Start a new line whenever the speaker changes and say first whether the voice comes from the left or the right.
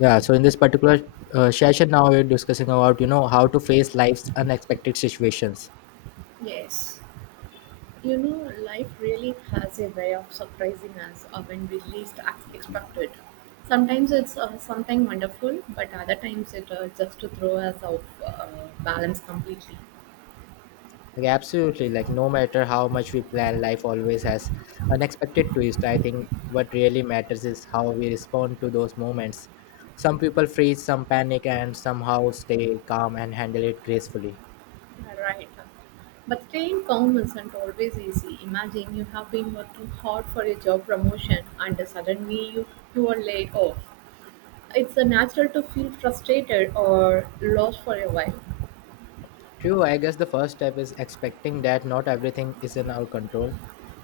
left: Yeah, so in this particular session, now we're discussing about how to face life's unexpected situations.
right: Yes. You know, life really has a way of surprising us when we least expect it. Sometimes it's something wonderful, but other times it just to throw us off balance completely.
left: Like absolutely, like no matter how much we plan, life always has unexpected twist. I think what really matters is how we respond to those moments. Some people freeze, some panic, and somehow stay calm and handle it gracefully.
right: You right. But staying calm isn't always easy. Imagine you have been working hard for a job promotion and suddenly you are laid off. It's natural to feel frustrated or lost for a while.
left: True, I guess the first step is expecting that not everything is in our control.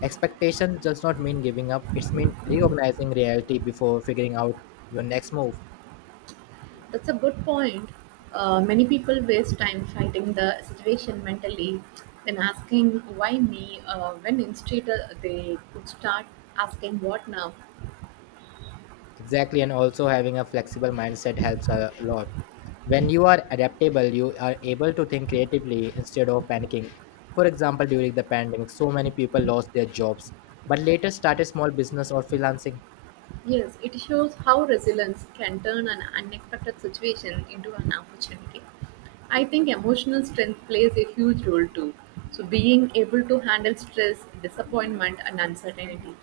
left: Expectations does not mean giving up; it's mean recognizing reality before figuring out your next move.
right: That's a good point. Many people waste time fighting the situation mentally, then asking why me, when instead they could start asking what now.
left: Exactly, and also having a flexible mindset helps a lot. When you are adaptable, you are able to think creatively instead of panicking. For example, during the pandemic, so many people lost their jobs, but later started small business or freelancing.
right: Yes, it shows how resilience can turn an unexpected situation into an opportunity. I think emotional strength plays a huge role too. So, being able to handle stress, disappointment, and uncertainty.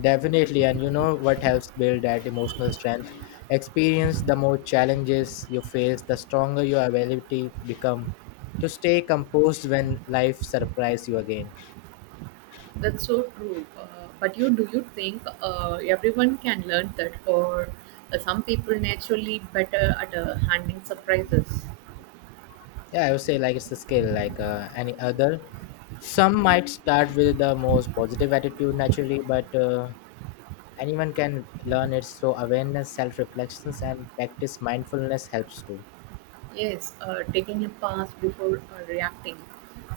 left: Definitely, and you know what helps build that emotional strength? Experience the more challenges you face, the stronger your ability become to stay composed when life surprises you again.
right: That's so true. But you do you think everyone can learn that, or some people naturally better at handling surprises?
left: Yeah, I would say like it's a skill like any other. Some might start with the most positive attitude naturally, but anyone can learn it. So awareness, self-reflections, and practice mindfulness helps too.
right: Yes, taking a pause before reacting.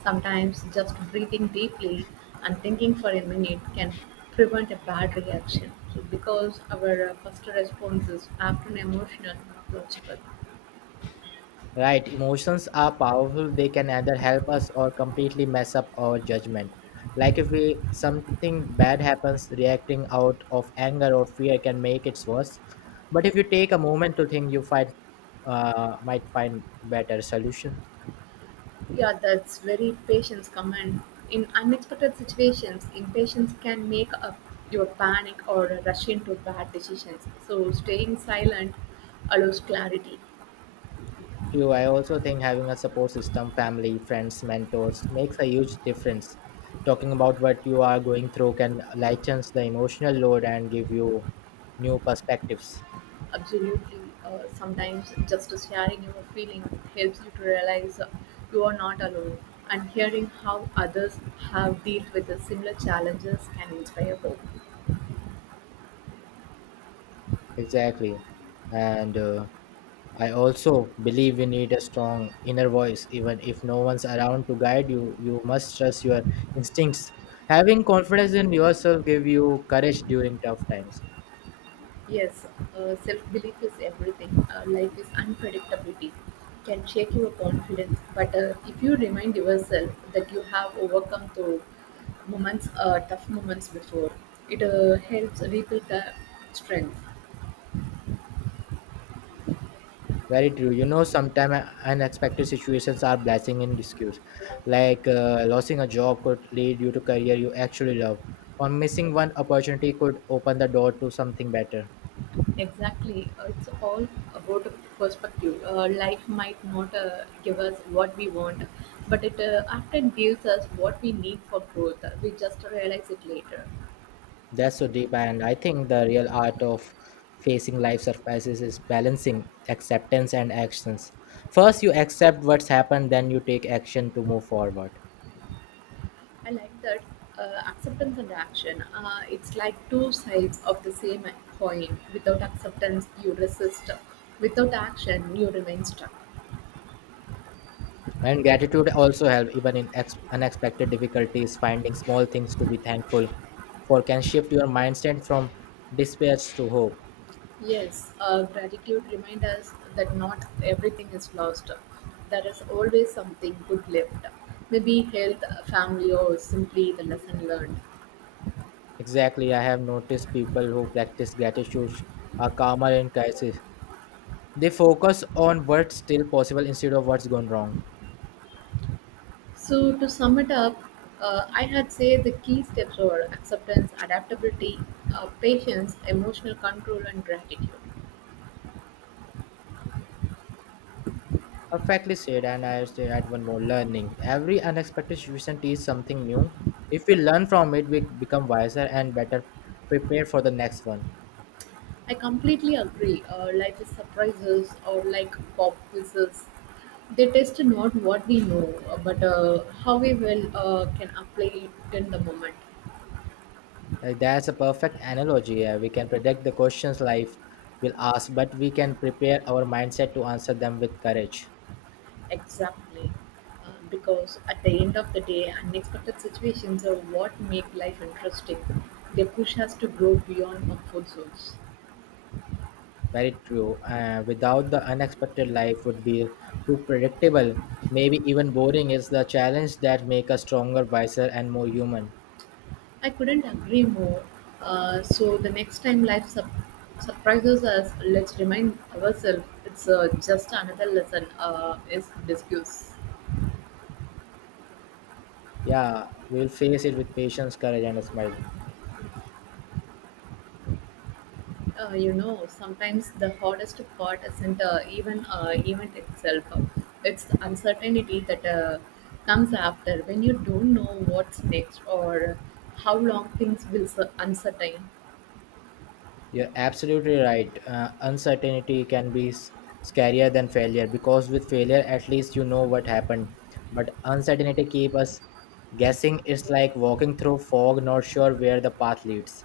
right: Sometimes just breathing deeply and thinking for a minute can prevent a bad reaction. So because our first response is often emotional, not logical.
left: Right, emotions are powerful. They can either help us or completely mess up our judgment. Like if we something bad happens, reacting out of anger or fear can make it worse. But if you take a moment to think, you find might find better solutions.
right: Yeah, that's very patience command. In unexpected situations, impatience can make up your panic or rush into bad decisions. So staying silent allows clarity.
left: True, I also think having a support system, family, friends, mentors makes a huge difference. Talking about what you are going through can lighten the emotional load and give you new perspectives.
right: Absolutely. Sometimes just sharing your feeling helps you to realize you are not alone. And hearing how others have dealt with the similar challenges can inspire hope.
left: Exactly. And I also believe you need a strong inner voice. Even if no one's around to guide you, you must trust your instincts. Having confidence in yourself give you courage during tough times.
right: Yes, self belief is everything. Life is unpredictability, can shake your confidence. But if you remind yourself that you have overcome through moments, tough moments before, it helps rebuild the strength.
left: Very true. You know, sometimes unexpected situations are blessing in disguise. Losing a job could lead you to career you actually love, or missing one opportunity could open the door to something better.
right: Exactly. It's all about perspective. Life might not give us what we want, but it often gives us what we need for growth. We just realize it later.
left: That's so deep, and I think the real art of facing life surprises is balancing acceptance and actions. First, you accept what's happened, then you take action to move forward.
right: I like that acceptance and action. It's like two sides of the same coin. Without acceptance, you resist. Without action, you remain stuck.
left: And gratitude also helps, even in unexpected difficulties, finding small things to be thankful for can shift your mindset from despair to hope.
right: Yes, gratitude reminds us that not everything is lost. There is always something good left. Maybe health, family, or simply the lesson learned.
left: Exactly, I have noticed people who practice gratitude are calmer in crisis. They focus on what's still possible instead of what's gone wrong.
right: So, to sum it up, I had say the key steps are acceptance, adaptability, patience, emotional control, and gratitude.
left: Perfectly said, and I say add one more learning. Every unexpected situation teaches something new. If we learn from it, we become wiser and better prepared for the next one.
right: I completely agree. Life is surprises or like pop quizzes. They test not what we know, but how we will can apply it in the moment.
left: That's a perfect analogy. We can predict the questions life will ask, but we can prepare our mindset to answer them with courage.
right: Exactly. Because at the end of the day, unexpected situations are what make life interesting. They push us to grow beyond comfort zones.
left: Very true. Without the unexpected, life would be too predictable, maybe even boring. It's the challenge that make us stronger, wiser, and more human.
right: I couldn't agree more. So the next time life sup surprises us, let's remind ourselves it's just another lesson. Is discuss.
left: Yeah, we'll face it with patience, courage, and a smile.
right: You know, sometimes the hardest part isn't even event itself. It's the uncertainty that comes after when you don't know what's next or how long things will uncertain.
left: You're absolutely right. Uncertainty can be scarier than failure because with failure, at least you know what happened. But uncertainty keep us guessing. It's like walking through fog, not sure where the path leads.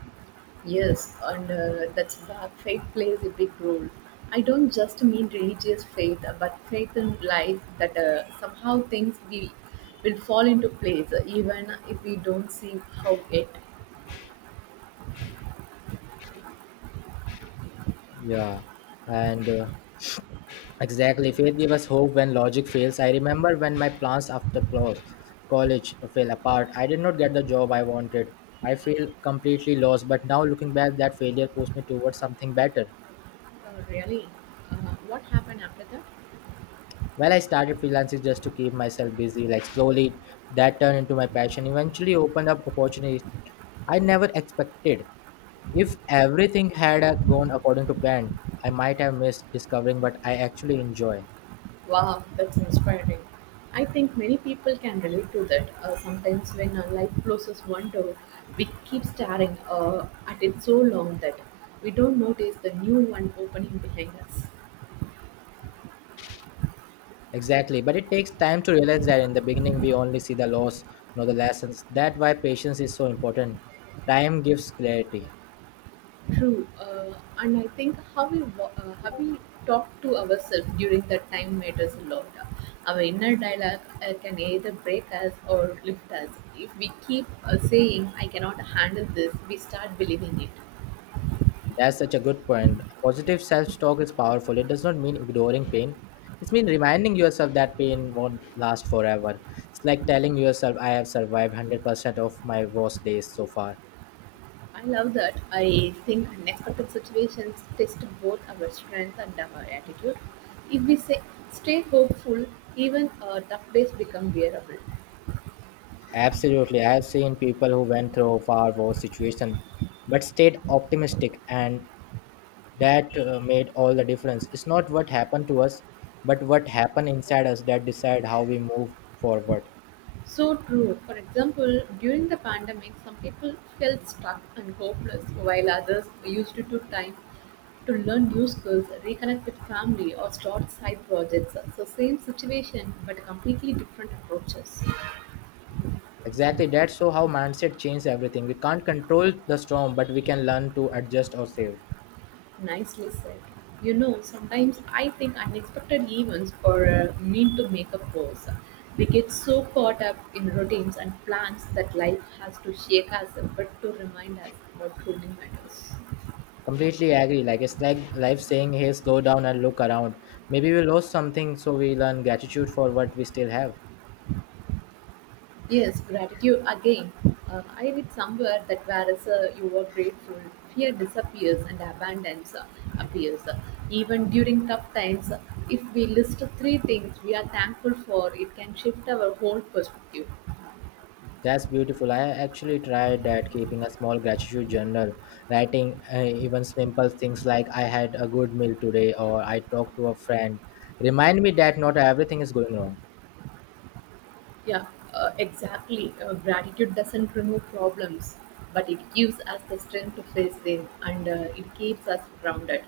right: Yes, and that's where faith plays a big role. I don't just mean religious faith, but faith in life that somehow will fall into place, even if we don't see how it.
left: Yeah, and Exactly. Faith gave us hope when logic fails. I remember when my plans after college fell apart. I did not get the job I wanted. I feel completely lost. But now looking back, that failure pushed me towards something better.
right: Uh, Really? Uh, what happened after that?
left: Well, I started freelancing just to keep myself busy. Like slowly, that turned into my passion. Eventually, opened up opportunities I never expected. If everything had gone according to plan, I might have missed discovering what I actually enjoy.
right: Wow, that's inspiring. I think many people can relate to that. Sometimes when life closes one door, we keep staring at it so long that we don't notice the new one opening behind us.
left: Exactly, but it takes time to realize that in the beginning we only see the loss, not the lessons. That's why patience is so important. Time gives clarity.
right: True, and I think how we talk to ourselves during that time matters a lot. Our inner dialogue can either break us or lift us. If we keep saying "I cannot handle this," we start believing it.
left: That's such a good point. Positive self-talk is powerful. It does not mean ignoring pain. It means reminding yourself that pain won't last forever. It's like telling yourself, I have survived 100% of my worst days so far.
right: I love that. I think unexpected situations test both our strength and our attitude. If we say, stay hopeful, even tough days become bearable.
left: Absolutely. I have seen people who went through far worse situation, but stayed optimistic and that made all the difference. It's not what happened to us, but what happened inside us that decide how we move forward.
right: So true. For example, during the pandemic, some people felt stuck and hopeless, while others used it to time to learn new skills, reconnect with family, or start side projects. So, same situation, but completely different approaches.
left: Exactly. That's so how mindset changes everything. We can't control the storm, but we can learn to adjust ourselves.
right: Nicely said. You know, sometimes I think unexpected events or mean to make a pause. We get so caught up in routines and plans that life has to shake us, but to remind us what truly matters.
left: Completely agree. Like it's like life saying, "Hey, slow down and look around. Maybe we lost something, so we learn gratitude for what we still have."
right: Yes, gratitude again. I read somewhere that whereas you are grateful, fear disappears and abundance appears. Even during tough times, if we list three things we are thankful for, it can shift our whole perspective.
left: That's beautiful. I actually tried that, keeping a small gratitude journal, writing even simple things like "I had a good meal today" or "I talked to a friend." Remind me that not everything is going wrong.
right: Yeah, exactly. Gratitude doesn't remove problems, but it gives us the strength to face them and it keeps us grounded.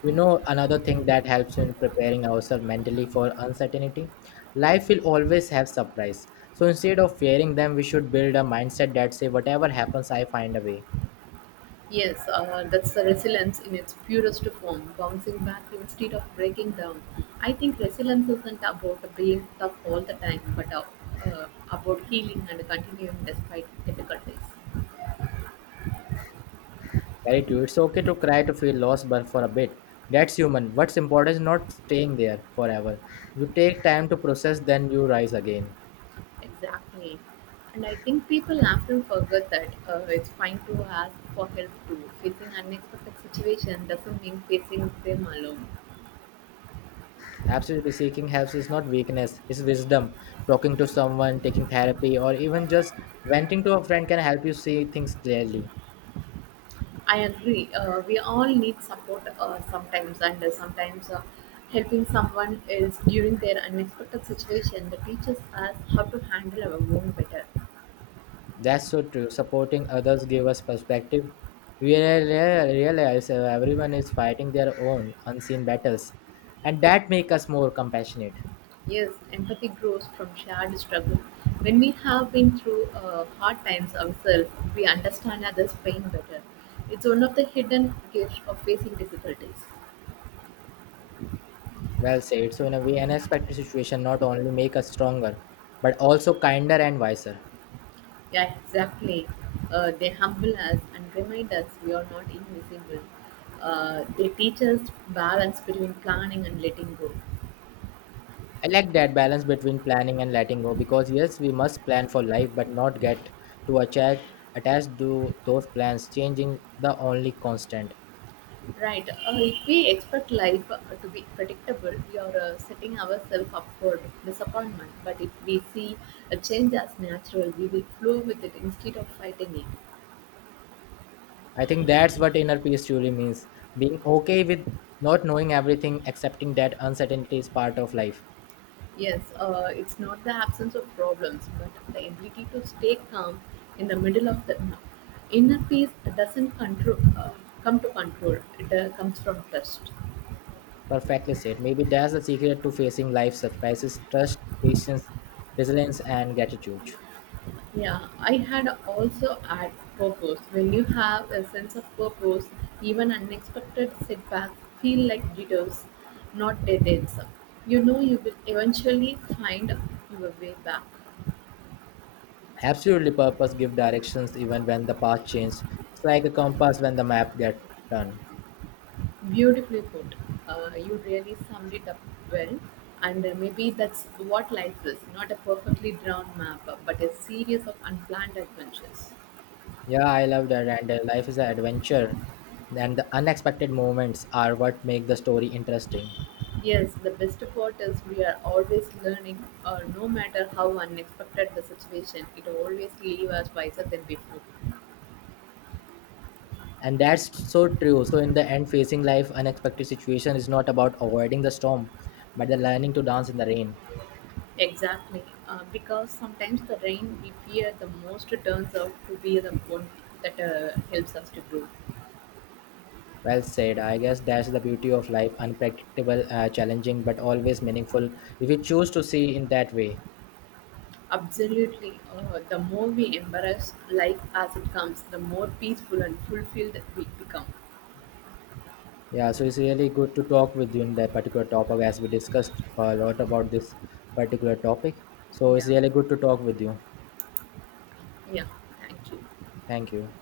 left: You know, another thing that helps in preparing ourselves mentally for uncertainty, life will always have surprise. So instead of fearing them, we should build a mindset that say, whatever happens, I find a way.
right: Yes, that's the resilience in its purest form, bouncing back instead of breaking down. I think resilience isn't about being tough all the time, but about healing and continuing despite difficulties.
left: Very true. It's okay to cry to feel lost, but for a bit. That's human. What's important is not staying there forever. You take time to process, then you rise again.
right: Exactly. And I think people often forget that it's fine to ask for help too. Facing unexpected situation doesn't mean facing them alone.
left: Absolutely seeking help is not weakness, it's wisdom. Talking to someone, taking therapy, or even just venting to a friend can help you see things clearly.
right: I agree. We all need support sometimes, and sometimes helping someone else during their unexpected situation that teaches us how to handle our own better.
left: That's so true. Supporting others give us perspective. We realize everyone is fighting their own unseen battles, and that make us more compassionate.
right: Yes, empathy grows from shared struggle. When we have been through hard times ourselves, we understand others' pain better. It's one of the hidden gifts of facing difficulties.
left: Well said. So in a way, unexpected situation not only make us stronger, but also kinder and wiser.
right: Yeah, exactly. They humble us and remind us we are not invisible. They teach us balance between planning and letting go.
left: I like that balance between planning and letting go because yes, we must plan for life, but not get to attach. Attached to those plans. Changing the only constant.
right: Right. If we expect life to be predictable, we are setting ourselves up for disappointment. But if we see a change as natural, we will flow with it instead of fighting it.
left: I think that's what inner peace truly means being okay with not knowing everything, accepting that uncertainty is part of life.
right: Yes, it's not the absence of problems, but the ability to stay calm in the middle of the inner peace doesn't come to control. It comes from trust.
left: Perfectly said. Maybe that's the secret to facing life's surprises trust, patience, resilience, and gratitude.
right: Yeah, I had also add purpose. When you have a sense of purpose, even unexpected setbacks feel like detours, not dead ends. You know you will eventually find your way back.
left: Absolutely, purpose give directions even when the path changes. It's like a compass when the map gets turned.
right: Beautifully put. You really summed it up well. And maybe that's what life is, not a perfectly drawn map, but a series of unplanned adventures.
left: Yeah, I love that. And life is an adventure, and the unexpected moments are what make the story interesting.
right: Yes, the best part is we are always learning, no matter how unexpected the situation, it always leaves us wiser than before.
left: And that's so true, so in the end facing life unexpected situation is not about avoiding the storm but the learning to dance in the rain.
right: Exactly, because sometimes the rain we fear the most turns out to be the one that helps us to grow.
left: Well said, I guess that's the beauty of life unpredictable, challenging but always meaningful if you choose to see in that way.
right: Absolutely. The more we embrace life as it comes, the more peaceful and fulfilled we become.
left: Yeah, so it's really good to talk with you in that particular topic as we discussed a lot about this particular topic. So it's
right: Yeah.
left: really good to talk with you.
right: Yeah. Thank you.
left: Thank you.